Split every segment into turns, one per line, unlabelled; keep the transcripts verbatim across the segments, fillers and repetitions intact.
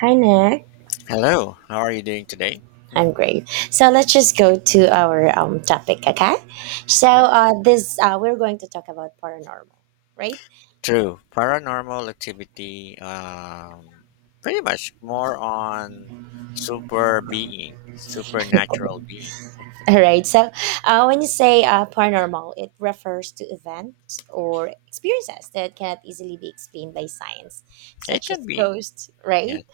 Hi, Nick.
Hello, how are you doing today?
I'm great. So let's just go to our um, topic, okay? So
Yes.
uh, this uh, we're going to talk about paranormal, right?
True. Paranormal activity, um, pretty much more on super being, supernatural being.
All right. So uh, when you say uh, paranormal, it refers to events or experiences that cannot easily be explained by science,
It
such
can
as
be.
ghosts,
Yes,
right?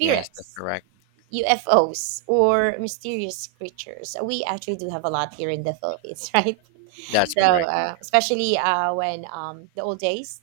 yes, that's correct.
U F Os or mysterious creatures. We actually do have a lot here in the Philippines, right?
That's
So,
correct.
uh, especially uh, when um, the old days,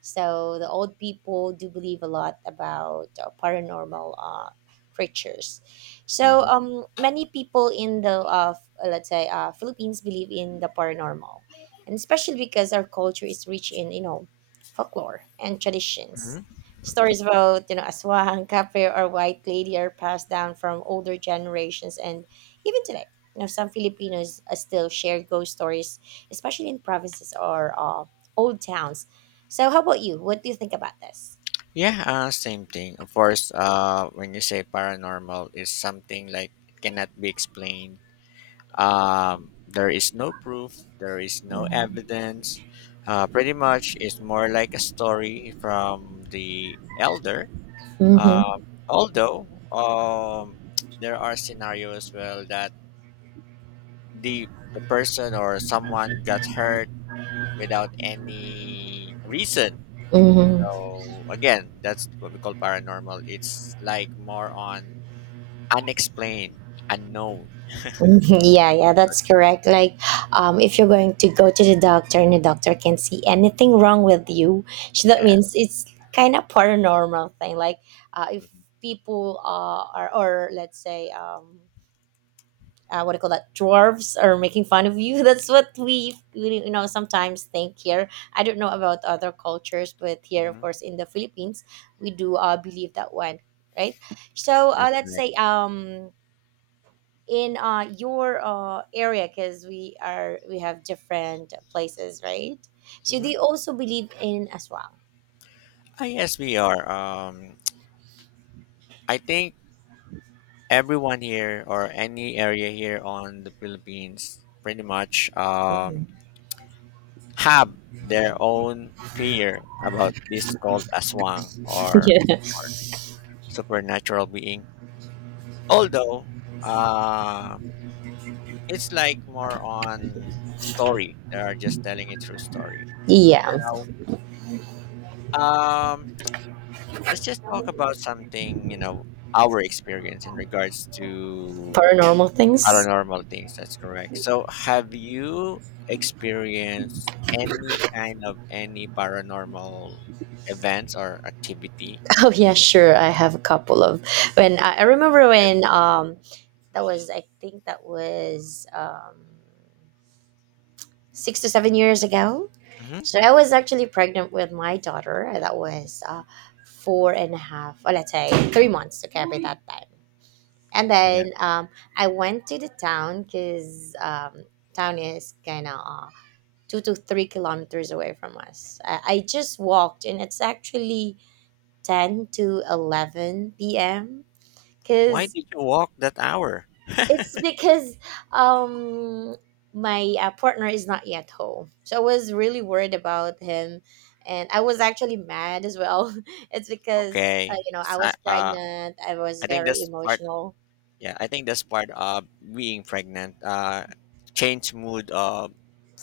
so the old people do believe a lot about uh, paranormal uh, creatures. So
Hmm.
um, many people in the uh, f- uh, let's say uh, Philippines believe in the paranormal, and especially because our culture is rich in you know folklore and traditions.
Hmm.
Stories about you know aswang, kape, or white lady are passed down from older generations, and even today, you know some Filipinos uh, still share ghost stories, especially in provinces or uh, old towns. So how about you? What do you think about this?
Yeah, uh, same thing. Of course, uh, when you say paranormal, is something like it cannot be explained. Um, there is no proof, there is no evidence. Uh, pretty much, it's more like a story from the elder.
Mm-hmm.
Um, although um, there are scenarios as well that the the person or someone got hurt without any reason.
Mm-hmm. Mm-hmm.
So again, that's what we call paranormal. It's like more on unexplained, unknown.
Yeah, yeah, that's correct. Like, um, if you're going to go to the doctor and the doctor can see anything wrong with you, so that
Yeah.
means it's kind of paranormal thing. Like, uh, if
Mhm.
people uh, are, or let's say, um, uh, what do you call that, dwarves are making fun of you, that's what we we, you know sometimes think here. I don't know about other cultures, but here of
Hmm.
course in the Philippines we do uh, believe that one, right? So uh,
That's
let's
right.
say um, in uh, your uh, area, because we are we have different places, right? So they
Mhm.
also believe in as well.
Ah, yes, we are. Um, I think everyone here or any area here on the Philippines pretty much um, have their own fear about this called aswang, or,
Yeah,
or supernatural being. Although uh, it's like more on story. They are just telling it through story.
yeah.
Now, um, let's just talk about something, you know, our experience in regards to
Paranormal things.
paranormal things, that's correct. So, have you experienced any kind of any paranormal events or activity?
Oh yeah, sure, I have a couple of, when i I remember when um that was, I think that was um, six to seven years ago.
Mm-hmm.
So I was actually pregnant with my daughter. That was uh, four and a half, or let's say three months. Okay, by that time. And
Yeah.
then um, I went to the town because um, town is kind of uh, two to three kilometers away from us. I, I just walked, and it's actually ten to eleven p m.
Why
Because
did you walk that hour?
it's because um, my uh, partner is not yet home. So I was really worried about him, and I was actually mad as well. It's because uh,
Okay.
you know, I
So,
was
uh,
pregnant. I was
I think
very
that's part.
emotional.
Yeah, I think that's part of being pregnant. Uh, change mood of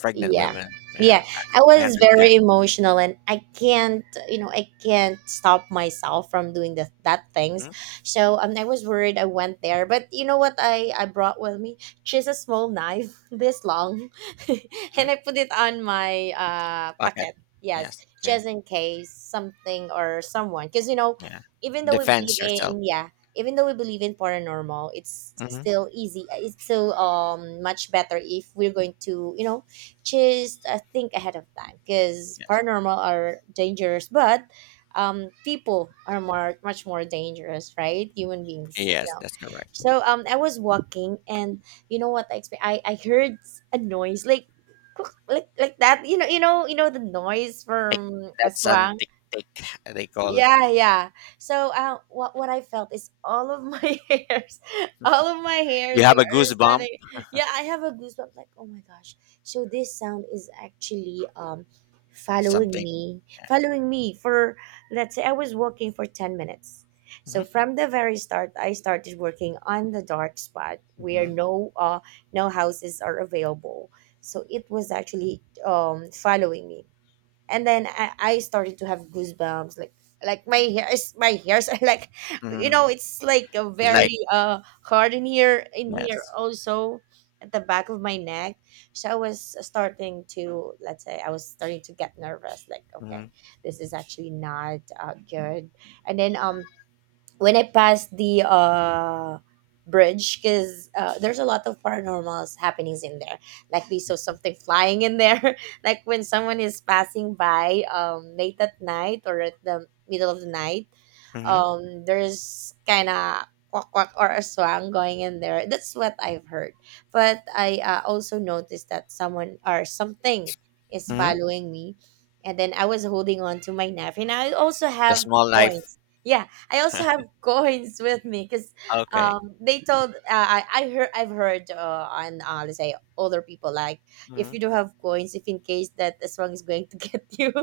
pregnant
Yeah,
women. Yeah,
yeah, I
I I
was
understand.
very emotional, and i can't you know i can't stop myself from doing the, that things.
Mm-hmm.
So um, I was worried. I went there, but you know what, i i brought with me just a small knife this long and
Hmm.
I put it on my uh
Pocket.
pocket. Yes,
Yes. Okay.
just in case something or someone, because you know,
Yeah.
even though we believe
Defense yourself.
in, yeah, even though we believe in paranormal, it's
Hmm.
still easy, it's still um much better if we're going to you know just uh, think ahead of time, because
Yes.
paranormal are dangerous, but um, people are more much more dangerous, right? Human beings, you
Yes,
know.
that's correct.
So um, I was walking, and you know what I expect? I I heard a noise like. Like, like that, you know you know you know the noise
Tick.
from
That's an
aswang.
tick tick they call.
Yeah, yeah. So uh, what what I felt is all of my hairs, all of my
You
hairs here
have a
are
goosebump,
standing. Yeah, I have a goosebump. Like, oh my gosh. So this sound is actually um, following
something.
me, following me for, let's say, I was walking for ten minutes. So
Mm-hmm.
from the very start, I started working on the dark spot where
Hmm.
no uh no houses are available. So it was actually um, following me, and then I, I started to have goosebumps like like my hairs, my hairs are like,
Hmm.
you
Hmm.
know, it's like a
It's like
very uh hard in here, in here
yes.
also at the back of my neck. So I was starting to, let's say, I was starting to get nervous, like,
Hmm.
okay, this is actually not uh, good. And then um when I passed the uh, bridge, because uh, there's a lot of paranormals happenings in there. Like, we saw something flying in there. Like when someone is passing by um, late at night or at the middle of the night,
Hmm.
um, there's kind of quack quack or a swan going in there. That's what I've heard. But I uh, also noticed that someone or something is
Hmm.
following me. And then I was holding on to my knife, and I also
The
have
small life.
coins. Yeah, I also have coins with me because
Okay.
um, they told uh, I I heard I've heard uh, on uh, let's say older people, like, if
Hmm.
you don't have coins, if in case that the song is going to get you,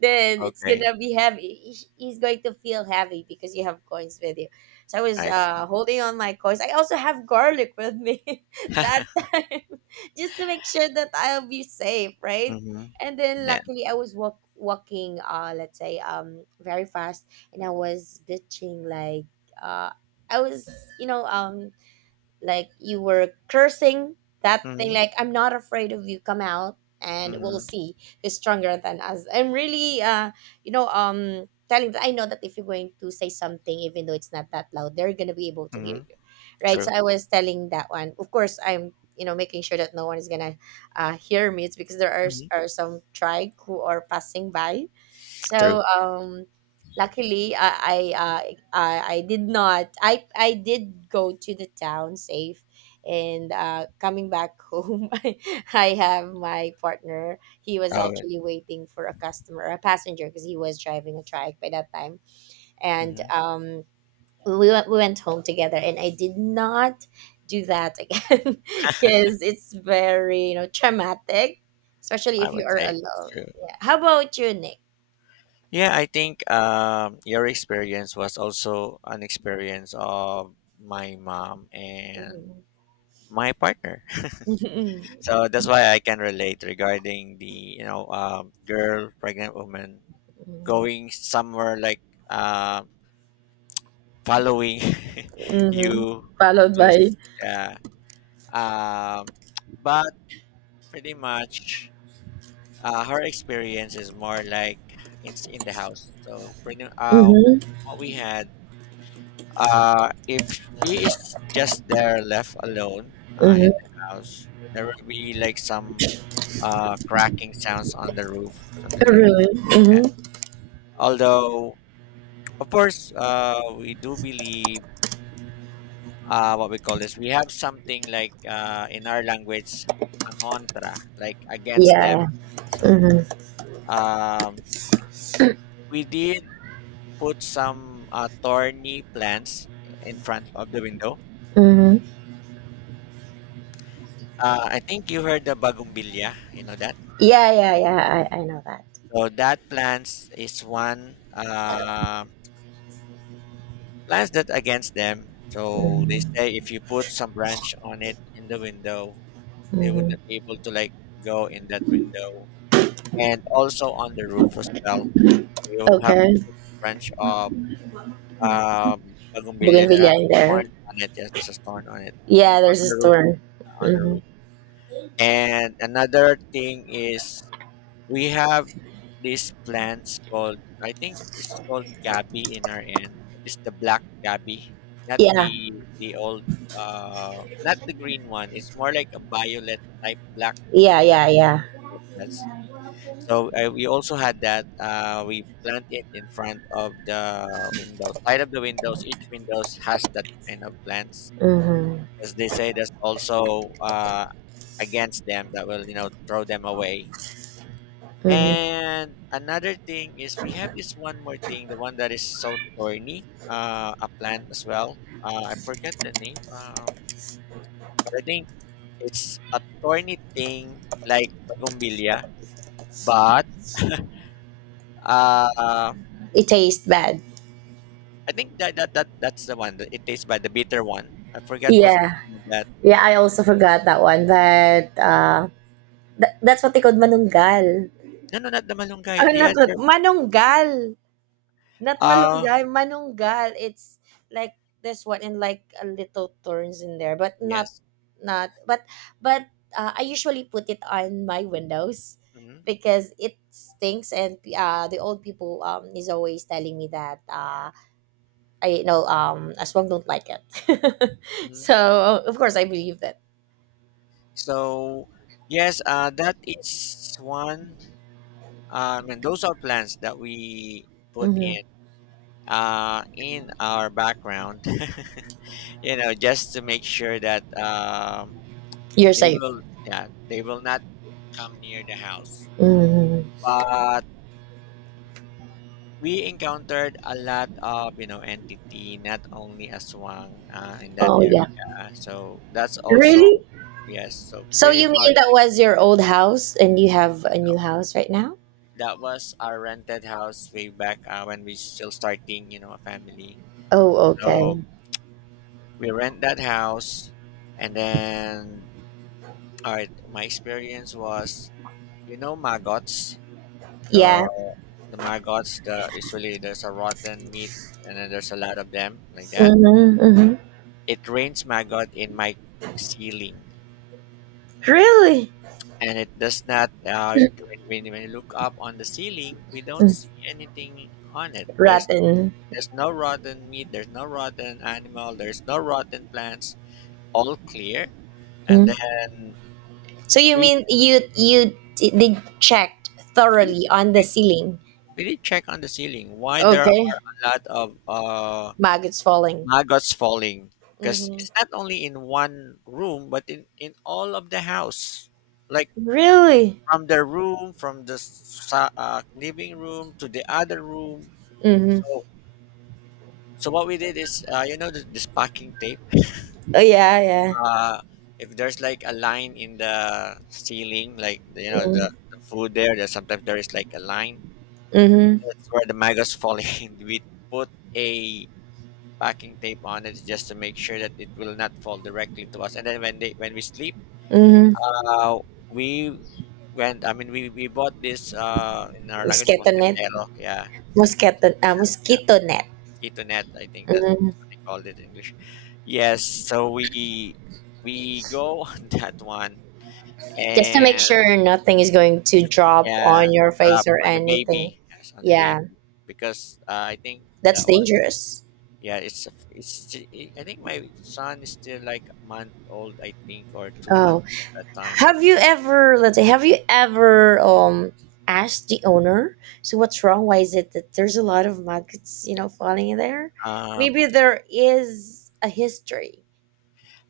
then it's
Okay.
gonna be heavy. He- He's going to feel heavy because you have coins with you. So I was
I
uh,
see.
holding on my coins. I also have garlic with me that time, just to make sure that I'll be safe, right?
Hmm.
And then
Yeah.
luckily I was walk walking uh let's say um, very fast, and I was bitching like, uh, I was, you know, um, like you were cursing that thing,
Hmm.
like, I'm not afraid of you, come out and we'll
Hmm.
see who's stronger than us. I'm really uh, you know, um, telling that. I know that if you're going to say something, even though it's not that loud, they're gonna be able to hear
Hmm.
you, right?
True.
So I was telling that one, of course I'm, you know, making sure that no one is gonna uh, hear me, it's because there are,
Hmm.
are some tribe who are passing by. So
True.
um, luckily i i uh, I I did not. I I did go to the town safe, and uh, coming back home, I, I have my partner. He was
I would.
actually waiting for a customer, a passenger, because he was driving a trike by that time, and
Hmm.
um, we went we went home together, and I did not do that again because it's very, you know, traumatic, especially
I
if you
would
are
say it's
alone.
true.
Yeah. How about you, Nick?
Yeah, I think um, your experience was also an experience of my mom and
Hmm.
my partner.
Hmm.
So that's why I can relate regarding the you know um, girl pregnant woman going somewhere like uh, following
Hmm.
you
Followed
to
by,
s- yeah, um, but pretty much uh, her experience is more like in in the house. So pretty uh,
mhm,
what we had, uh, if she is just there left alone uh, in the house, there will be like some uh, cracking sounds on the roof, something like that.
really, mhm,
And
mhm.
although, of course, uh, we do believe uh, what we call this. We have something like, uh, in our language, angontra, like against them.
Yeah, yeah.
So
Mhm,
um, we did put some uh, thorny plants in front of the window.
mhm.
Uh, I think you heard the bagumbilya. You know that.
Yeah, yeah, yeah,
Mm.
I I know that.
So that plants is one. uh. Plants that against them. So they
Mhm,
say if you put some branch on it in the window, they
mhm.
wouldn't be able to like go in that window, and also on the roof as well. You have to
Okay,
put a branch of, um, bougainvillea that has
bougainvillea in
thorn
there.
on it. Yes, there's a thorn on it
Yeah, there's
on
a
the roof.
store.
On the roof.
Mhm.
And another thing is we have these plants called, I think it's called gabi in our end. But it's the black gabi, not
Yeah.
the the old, uh not the green one. It's more like a violet type black.
Yeah, yeah, yeah.
That's, so uh, we also had that. Uh, we plant it in front of the windows, side of the windows. Each windows has that kind of plants,
Mhm,
as they say that's also uh against them that will you know throw them away.
mhm.
And another thing is we have this one more thing, the one that is so thorny, uh, a plant as well. Uh, I forget the name, uh, but I think it's a thorny thing like bougainvillea. But uh,
It tastes bad.
I think that, that that that's the one. That it tastes bad, the bitter one. I forget what's the
Yeah.
name of that.
Yeah, I also forgot that one, but, uh, tha that's what they called manunggal.
No, no, not the malunggay.
Oh,
The
not what
other.
manunggal. Not
Uh,
malunggay, manunggal. It's like this one and like a little thorns in there, but not,
yes.
not but but uh, I usually put it on my windows
Hmm.
because it stinks, and uh, the old people um, is always telling me that uh, I, you know, um, aswang don't like it.
Hmm.
So of course I believe that.
So yes, uh, that is one. Um, and those are plans that we put
Hmm.
in, uh, in our background, you know, just to make sure that um,
You're
they
safe.
will yeah, they will not come near the house.
Hmm.
But we encountered a lot of you know entity, not only aswang, uh, in that
Oh yeah.
area. So that's
Really?
also yes. So
So
pretty
you mean
much,
that was your old house and you have a
uh,
new house right now?
that was our rented house way back, uh, when we still starting, you know a family.
Oh, okay.
So we rent that house and then, all right, my experience was, you know maggots, the
Yeah.
the maggots, the usually there's a rotten meat, and then there's a lot of them like that.
Mm-hmm, mm-hmm.
It rains maggot in my ceiling,
Really?
and it does not. Uh, when, when you look up on the ceiling, we don't
Mm,
see anything on it. there's
rotten.
there's no rotten meat, there's no rotten animal, there's no rotten plants, all clear. And
Mm.
then
So you
we
mean you you d- did checked thoroughly on the
we
ceiling?
We did check on the ceiling why there
Okay.
are a lot of, uh,
Maggots falling.
maggots falling, because
Mm-hmm.
it's not only in one room but in, in all of the house, like
Really?
from the room from the sa- uh, living room to the other room.
Mm-hmm.
So so what we did is, uh, you know this, this packing tape,
Oh yeah, yeah.
uh, if there's like a line in the ceiling, like, you know the, the food there, there's sometimes there is like a line,
Mm-hmm.
that's where the maggots falling. We put a packing tape on it just to make sure that it will not fall directly to us. And then when they when we sleep,
Mm-hmm.
uh, we went. I mean, we we bought this, uh in our language,
Mosquito net.
mosquitero, yeah,
Mosquito. Uh, mosquito net.
mosquito net. I think that's
Mhm.
what they called it in English. Yes, so we we go on that one,
Just to make
and
sure nothing is going to drop
yeah,
on your face
drop
or
on the
anything.
baby. Yes, on the
Yeah,
baby, because, uh, I think
that's
that was.
dangerous.
Yeah, it's a f- it's. Sti- I I think my son is still like a month old, I think, or two months
Oh,
at that time.
have you ever, let's say, have you ever um, asked the owner, so what's wrong? Why is it that there's a lot of maggots, you know, falling in there?
Um,
Maybe there is a history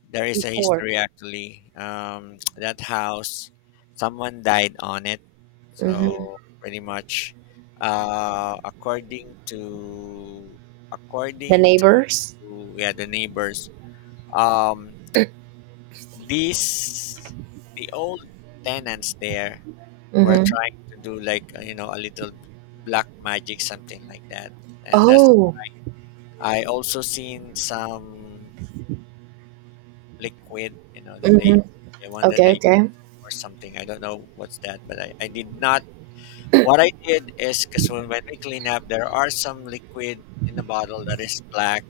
there is a
before.
history actually. Um, that house, someone died on it. So
Mm-hmm.
pretty much, uh, according to
The
according
neighbors.
to yeah, the neighbors, um, these the old tenants there were
Mm-hmm.
trying to do like, uh, you know a little black magic, something like that. And that's,
Oh.
I also seen some liquid, you know that
Mm-hmm.
they the one that
Okay.
they,
Okay.
or something, I don't know what's that. But i, I did not. What I did is, because when, when we clean up, there are some liquid in the bottle that is black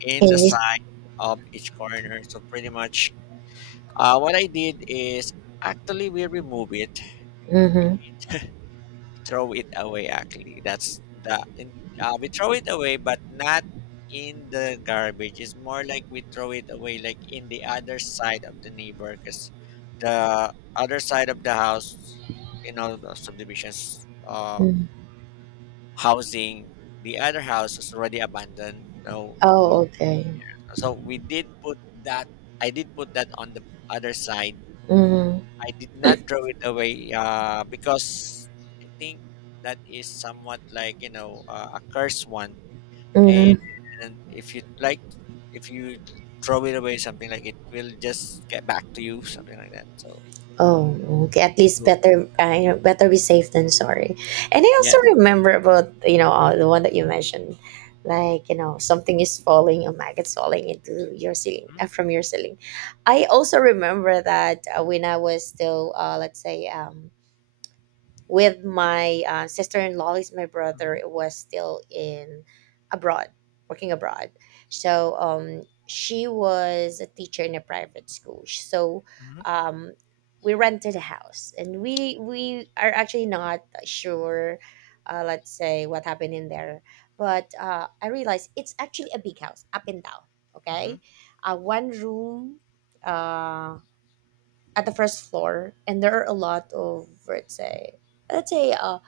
in the
And you.
side of each corner. So pretty much, uh, what I did is, actually we remove it. We
Mm-hmm.
throw it away, actually that's the in, uh, we throw it away, but not in the garbage. It's more like we throw it away, like in the other side of the neighbor, because the other side of the house, you know the subdivisions, uh
Mm-hmm.
housing, the other house is already abandoned. No no one.
Oh. Okay.
So we did put that, i did put that on the other side.
Mm-hmm.
I did not throw it away, uh, because I think that is somewhat like, you know uh, a cursed one, and,
Mm-hmm.
if you like, if you throw it away, something like it will just get back to you, something like that. So
Oh, okay. At least better, uh, you know, better be safe than sorry. And I also
yes.
remember about, you know, uh, the one that you mentioned, like, you know, something is falling, a maggot's falling into your ceiling
Mhm,
uh, from your ceiling. I also remember that uh, when I was still, uh, let's say, um, with my uh, sister-in-law, is my brother
mhm,
was still in abroad, working abroad, so um, she was a teacher in a private school. So um, we rented a house, and we we are actually not sure uh, let's say what happened in there. But uh, I realized it's actually a big house, up and down, okay,
mhm,
uh, one room uh, at the first floor, and there are a lot of, let's say, let's say uh,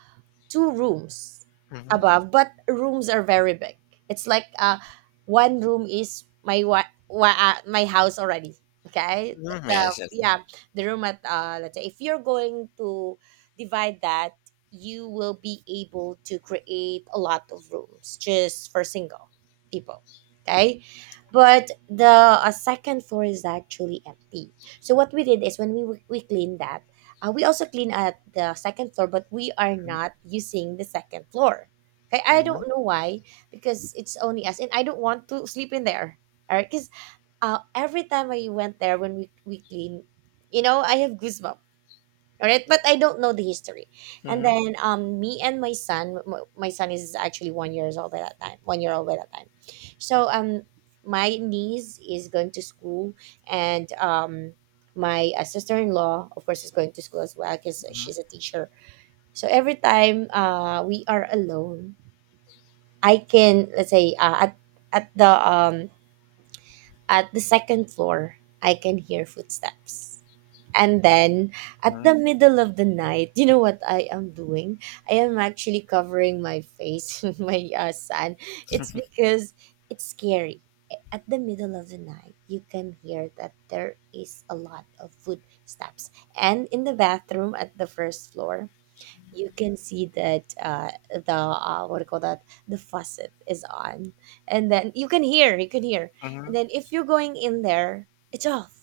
two rooms
mhm, mhm,
above, but rooms are very big. It's like uh, one room is my wa- wa- uh, my house already. Okay, the
mhm,
the-
yes, yes.
yeah,
Mhm,
the room at uh, let's say, if you're going to divide that, you will be able to create a lot of rooms just for single people. Okay, but the uh, second floor is actually empty. So what we did is when we we cleaned that, uh, we also clean at the second floor, but we are not using the second floor. Okay, I
mhm,
don't know why, because it's only us, and I don't want to sleep in there. All right, because uh, every time I went there when we we clean, you know, I have goosebumps. All right, but I don't know the history. And
mhm,
then um me and my son, m- my son is actually one years old by that time, one year old by that time. So um my niece is going to school, and um my uh, sister-in-law, of course, is going to school as well because
mhm,
she's a teacher. So every time uh we are alone, I can, let's say, uh, at at the um at the second floor I can hear footsteps. And then at
mhm,
the middle of the night, you know what I am doing? I am actually covering my face with my uh, son. It's because it's scary. At the middle of the night, you can hear that there is a lot of footsteps. And in the bathroom at the first floor, you can see that, uh, the uh, what do you call that, the faucet is on, and then you can hear, you can hear, and
mhm,
then if you're going in there, it's off,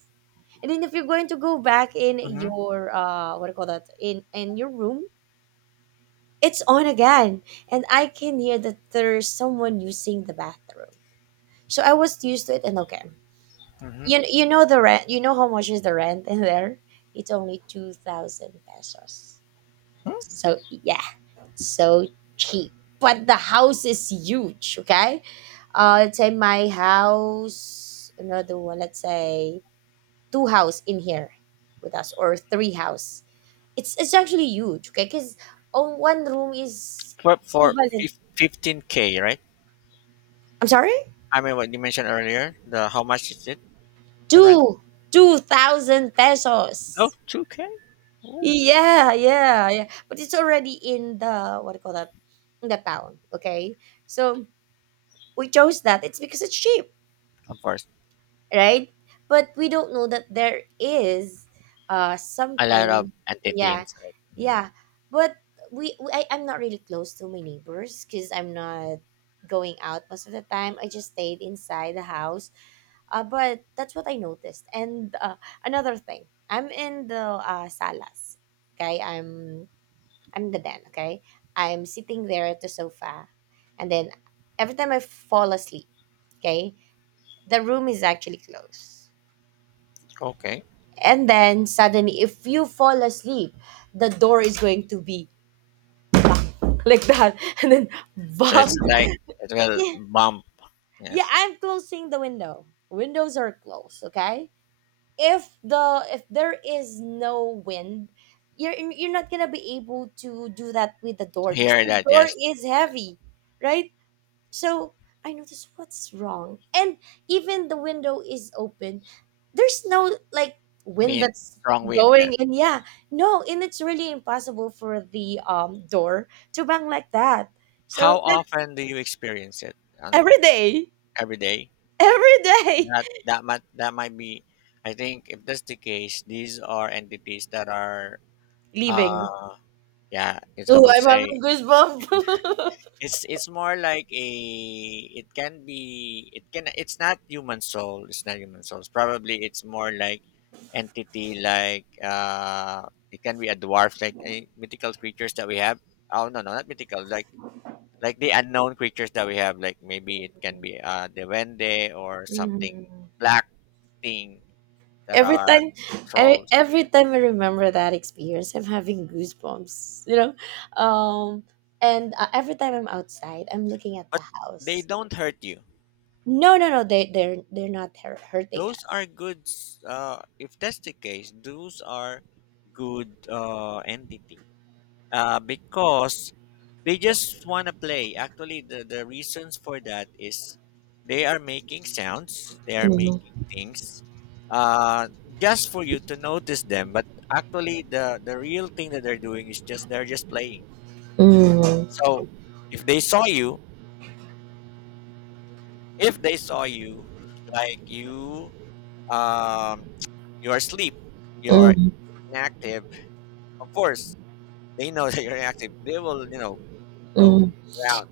and then if you're going to go back in
mhm,
your, uh what do you call that, in in your room, it's on again. And I can hear that there's someone using the bathroom. So I was used to it, and okay.
mhm.
You you know the rent you know how much is the rent in there? It's only two thousand pesos.
Hmm?
So yeah, so cheap. But the house is huge, okay? Uh let's say my house, another one, let's say two house in here with us, or three house. It's it's actually huge, okay? Because on one room is
For for
equivalent.
fifteen k, right?
I'm sorry,
I mean, what you mentioned earlier, the how much is it? The rent?
two two thousand
Oh,
pesos.
two k. Ooh.
Yeah, yeah, yeah. But it's already in the, what do you call that, in the town, okay? So we chose that. It's because it's cheap,
Of course,
right? But we don't know that there is uh
a lot of
something. Yeah,
anti-teens, right? Mhm.
yeah. But we, we I, I'm not really close to my neighbors because I'm not going out most of the time. I just stayed inside the house. Uh, but that's what I noticed. And uh, another thing, I'm in the, uh, salas. Okay, I'm I'm in the den. Okay, I'm sitting there at the sofa, and then every time I fall asleep, okay, the room is actually closed,
Okay.
and then suddenly, if you fall asleep, the door is going to be like that, and then
So it's
bang.
like it will
Yeah,
bump.
yeah,
Yes,
I'm closing the window windows, are closed, okay? If the if there is no wind, you're you're not gonna be able to do that with the door
I
because
hear
the
that.
door
Yes,
is heavy, right? So I noticed what's wrong. And even the window is open, there's no like wind
wind,
that's
strong wind. Yes.
going in. Yeah. No, and it's really impossible for the um door to bang like that. So
How
that's
often do you experience it? On
every day.
Every day.
Every day.
That that might that might be. I think if that's the case, these are entities that are.
Leaving.
Uh, yeah, it's I
Oh,
would
I'm
say,
having goosebumps.
It's it's more like, a it can be it can it's not human soul, it's not human souls, probably. It's more like entity, like, uh it can be a dwarf, like a mythical creatures that we have. Oh, no, no, not mythical, like like the unknown creatures that we have, like maybe it can be, uh the Duende or something,
Mhm.
black thing that
Every
are
time, every
trolls.
every time I remember that experience, I'm having goosebumps you know um and uh, every time I'm outside, I'm looking at the
But they
house.
don't hurt you.
No, no, no, they they're they're not hur- hurting
Those
us.
are good, s- uh, if that's the case those are good, uh, entity, uh, because they just want to play. Actually the, the reasons for that is they are making sounds, they are
Mhm,
making things, uh, just for you to notice them, but actually the, the real thing that they're doing is, just they're just playing.
mhm,
So if they saw you, if they saw you like you um, you are asleep, you're
mhm,
inactive. Of course they know that you're inactive. They will, you know,
mhm,
go around,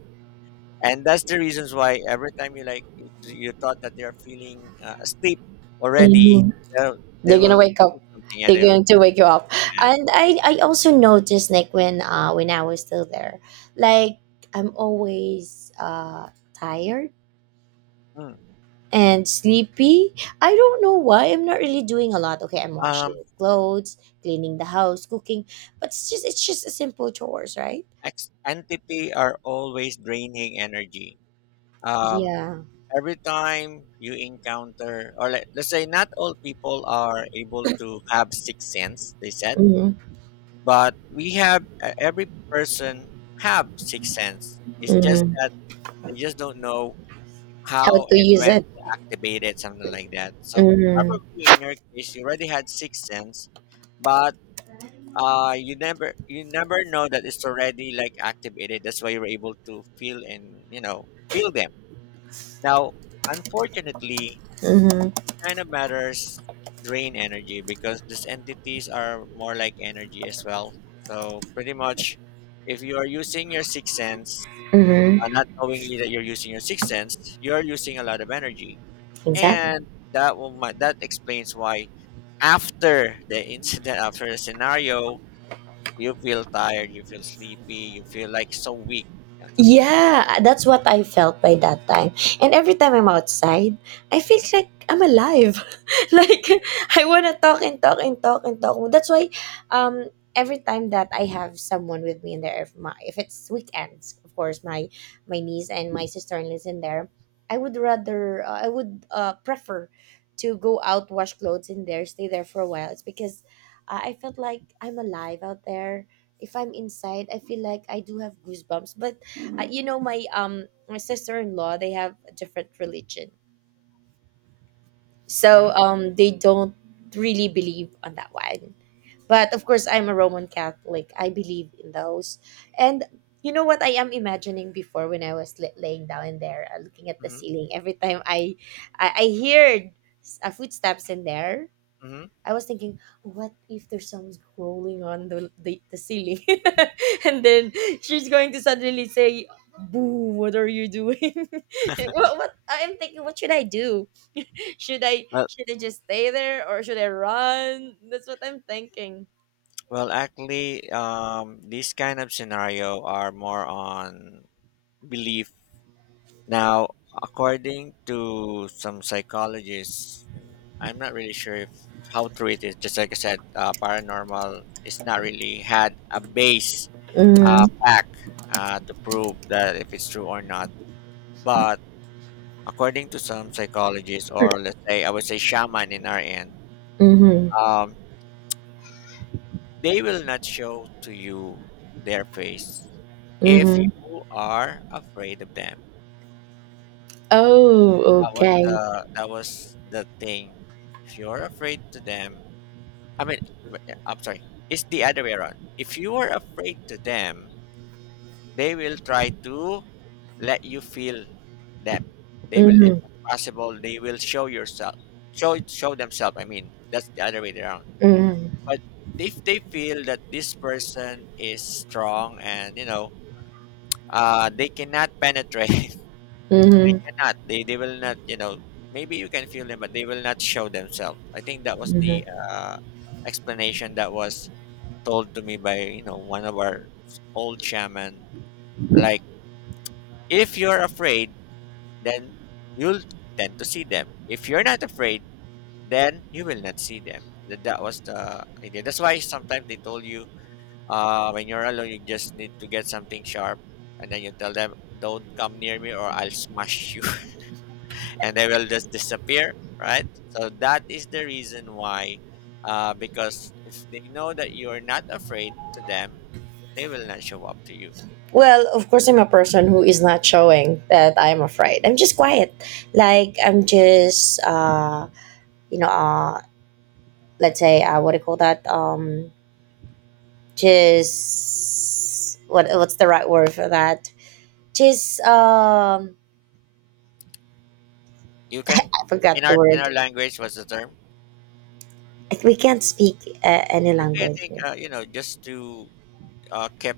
and that's the reasons why every time, you like you, you thought that they are feeling, uh, asleep already,
mhm.
they'll- they
They're gonna
will
wake
do
up,
something. Yeah,
they're
they will
going to wake you up.
ask.
And i i also noticed, like, when uh when I was still there, like, I'm always, uh tired
"Hmm,
and sleepy. I don't know why. I'm not really doing a lot. Okay, I'm washing
Um,
clothes, cleaning the house, cooking, but it's just it's just a simple chores, right?
ex- entity are always draining energy. Um,
Yeah.
every time you encounter, or, let, let's say, not all people are able to have sixth sense. They said
Mm-hmm.
but we have e- every person have sixth sense. It's just
Mm-hmm.
that they just don't know
How
how
to
and
use
when
it.
to activate it, something like that. So
Mm-hmm.
probably in your case, you already had sixth sense, but uh, you never you never know that it's already like activated. That's why you're able to feel and you know feel them. Now, unfortunately,
Mm-hmm.
kind of matters drain energy because these entities are more like energy as well. So pretty much, if you are using your sixth sense, uh, not
Mm-hmm.
knowingly that you're using your sixth sense, you are using a lot of energy,
Exactly.
and that will mi- that explains why after the incident, after the scenario, you feel tired, you feel sleepy, you feel like so weak, and something like.
Yeah, that's what I felt by that time. And every time I'm outside, I feel
Mm-hmm,
like I'm alive. Like, I wanna talk and talk and talk and talk. That's why um every time that I have someone with me in there, if my if it's weekends, of course, my my niece and my sister in lives in there, I would rather, uh, I would uh prefer to go out, wash clothes in there, stay there for a while. It's because, uh, I felt like I'm alive out there. If I'm inside, I feel like I do have goosebumps, but, uh, you know my, um my sister-in-law, they have a different religion, so
mm-hmm,
um they don't really believe on that one. But of course, I'm a Roman Catholic, I believe in those. And you know what I am imagining before, when I was, li- laying down there, uh, looking at the
mm-hmm,
ceiling, every time i i, I heard, s- uh, footsteps in there,
mm-hmm.
I was thinking, what if there's someone crawling on the, the, the ceiling? And then she's going to suddenly say, boo, what are you doing? what, what I'm thinking, what should I do? Should I should I just stay there, or should I run? That's what I'm thinking.
Well, actually, um, these kind of scenario are more on belief. Now, according to some psychologists, and I'm not really sure if how true it is. Just like I said, uh, paranormal is not really had a base uh,
Mm,
fact uh, to prove that if it's true or not. But according to some psychologists, or let's say I would say shaman in our end,
mhm,
um, they will not show to you their face if
mhm.
you are afraid of them.
Oh,
That was
okay.
the that was the thing. If you're afraid to them, I mean, w- I'm sorry. It's the other way around. If you are afraid to them, they will try to let you feel them. They will, if
Mhm,
possible, they will show yourself, show show themselves. I mean, that's the other way around.
mhm,
But if they feel that this person is strong and you know Uh, they cannot penetrate.
mhm,
cannot. They they will not. You know, maybe you can feel them, but they will not show themselves. I think that was the
mhm.
uh, explanation that was told to me by you know one of our old shaman. Like, if you're afraid, then you'll tend to see them. If you're not afraid, then you will not see them. That that was the idea. That's why sometimes they told you, uh, when you're alone, you just need to get something sharp, and then you tell them, "Don't come near me, or I'll smash you." And they will just disappear, right? So that is the reason why, uh, because if they know that you are not afraid to them, they will not show up to you.
Well, of course, I'm a person who is not showing that I'm afraid. I'm just quiet. Like, I'm just, uh, you know, uh, let's say, uh, what do you call that? Um, just, what, what's the right word for that? Just, um,
You can,
I forgot
in
the
our in
word.
our language, what's the term?
We can't speak uh, any
It's okay. I
language.
think uh, you know just to uh, keep.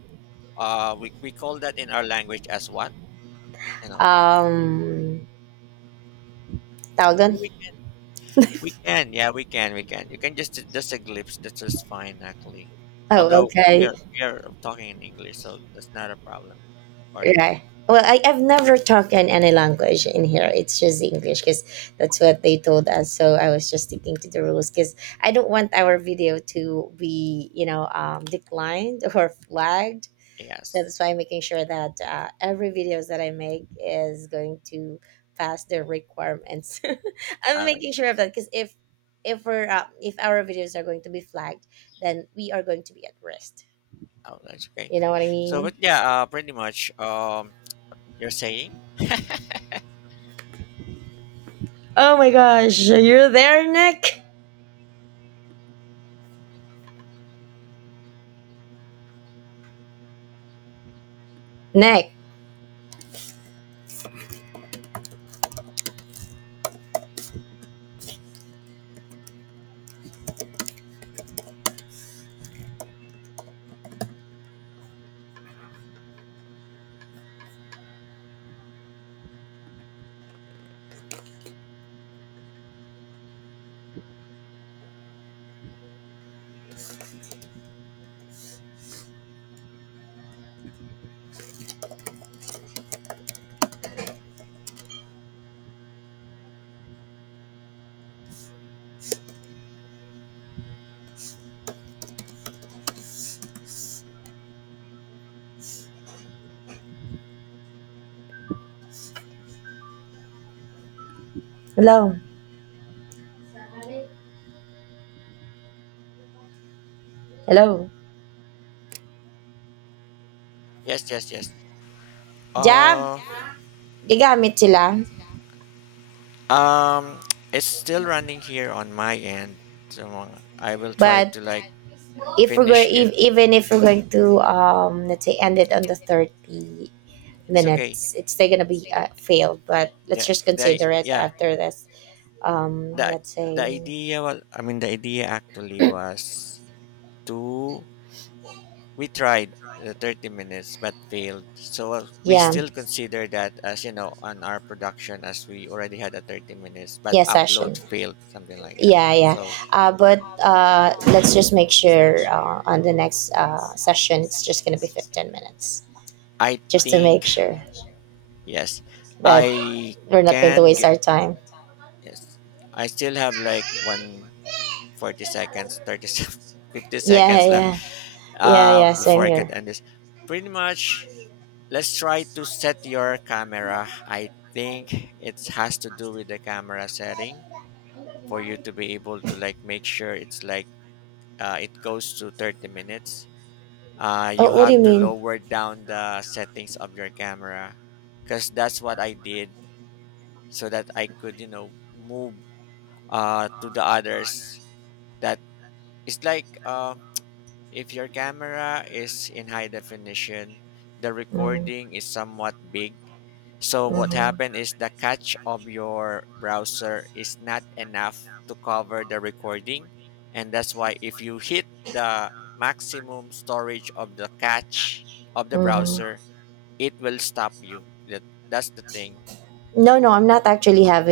Uh, we we call that in our language as what you know.
Um, tawag doon?
Yeah, we can. We can. Yeah, we can. We can. You can just just a glimpse. That's just fine, actually.
Oh,
Although we
okay.
are we are talking in English, so that's not a problem, according to
Right. Well, I, I've never talked in any language in here. It's just English because that's what they told us. So I was just sticking to the rules because I don't want our video to be, you know, um, declined or flagged. So that's
yes.
why I'm making sure that, uh, every videos that I make is going to pass the requirements. I'm
All right.
making sure of that, because if if we're uh, if our videos are going to be flagged, then we are going to be at risk.
Oh, that's okay.
You know what I
So,
mean?
but yeah, uh, pretty much. Um, you're saying
Oh my gosh, you're there, Nick. Next. Hello. Hello.
yes, yes, yes.
Job,
Uh,
gagamit sila.
um, it's still running here on my end. So uh, I will try
But
to like
if we're going,
finish it.
if, even if we're going to, um, let's say, end it on the thirty
It's okay.
minutes, it's still gonna be, uh, failed. But let's
The
just
the
consider it,
yeah.
after this, um,
The
let's
the
say,
idea was I mean the idea actually was to we tried the thirty minutes but failed. So uh, we
yeah,
still consider that as you know on our production as we already had a thirty minutes but
yeah, session.
upload failed something like that.
Yeah, yeah.
So
Uh, but, uh, let's just make sure, uh, on the next, uh, session, it's just gonna be fifteen minutes,
I
just to make
think
sure
yes,
that
I
we're not going to
can
waste
get
our time.
yes. I still have like one forty seconds, thirty fifty
Yeah, yeah,
seconds left
yeah. Yeah,
uh,
yeah, same
before I could
here.
end this. Pretty much let's try to set your camera. I think it has to do with the camera setting for you to be able to like make sure it's like uh, it goes to thirty minutes. Uh, you
Oh, what do you
have to
mean?
lower down the settings of your camera because that's what I did so that I could, you know, move uh, to the others. That is like uh, if your camera is in high definition, the
Mm-hmm.
recording is somewhat big. So what
Mm-hmm.
happened is the cache of your browser is not enough to cover the recording. And that's why if you hit the maximum storage of the cache of the
Mm-hmm.
browser, it will stop you. That, that's the thing.
No, no, I'm not actually having.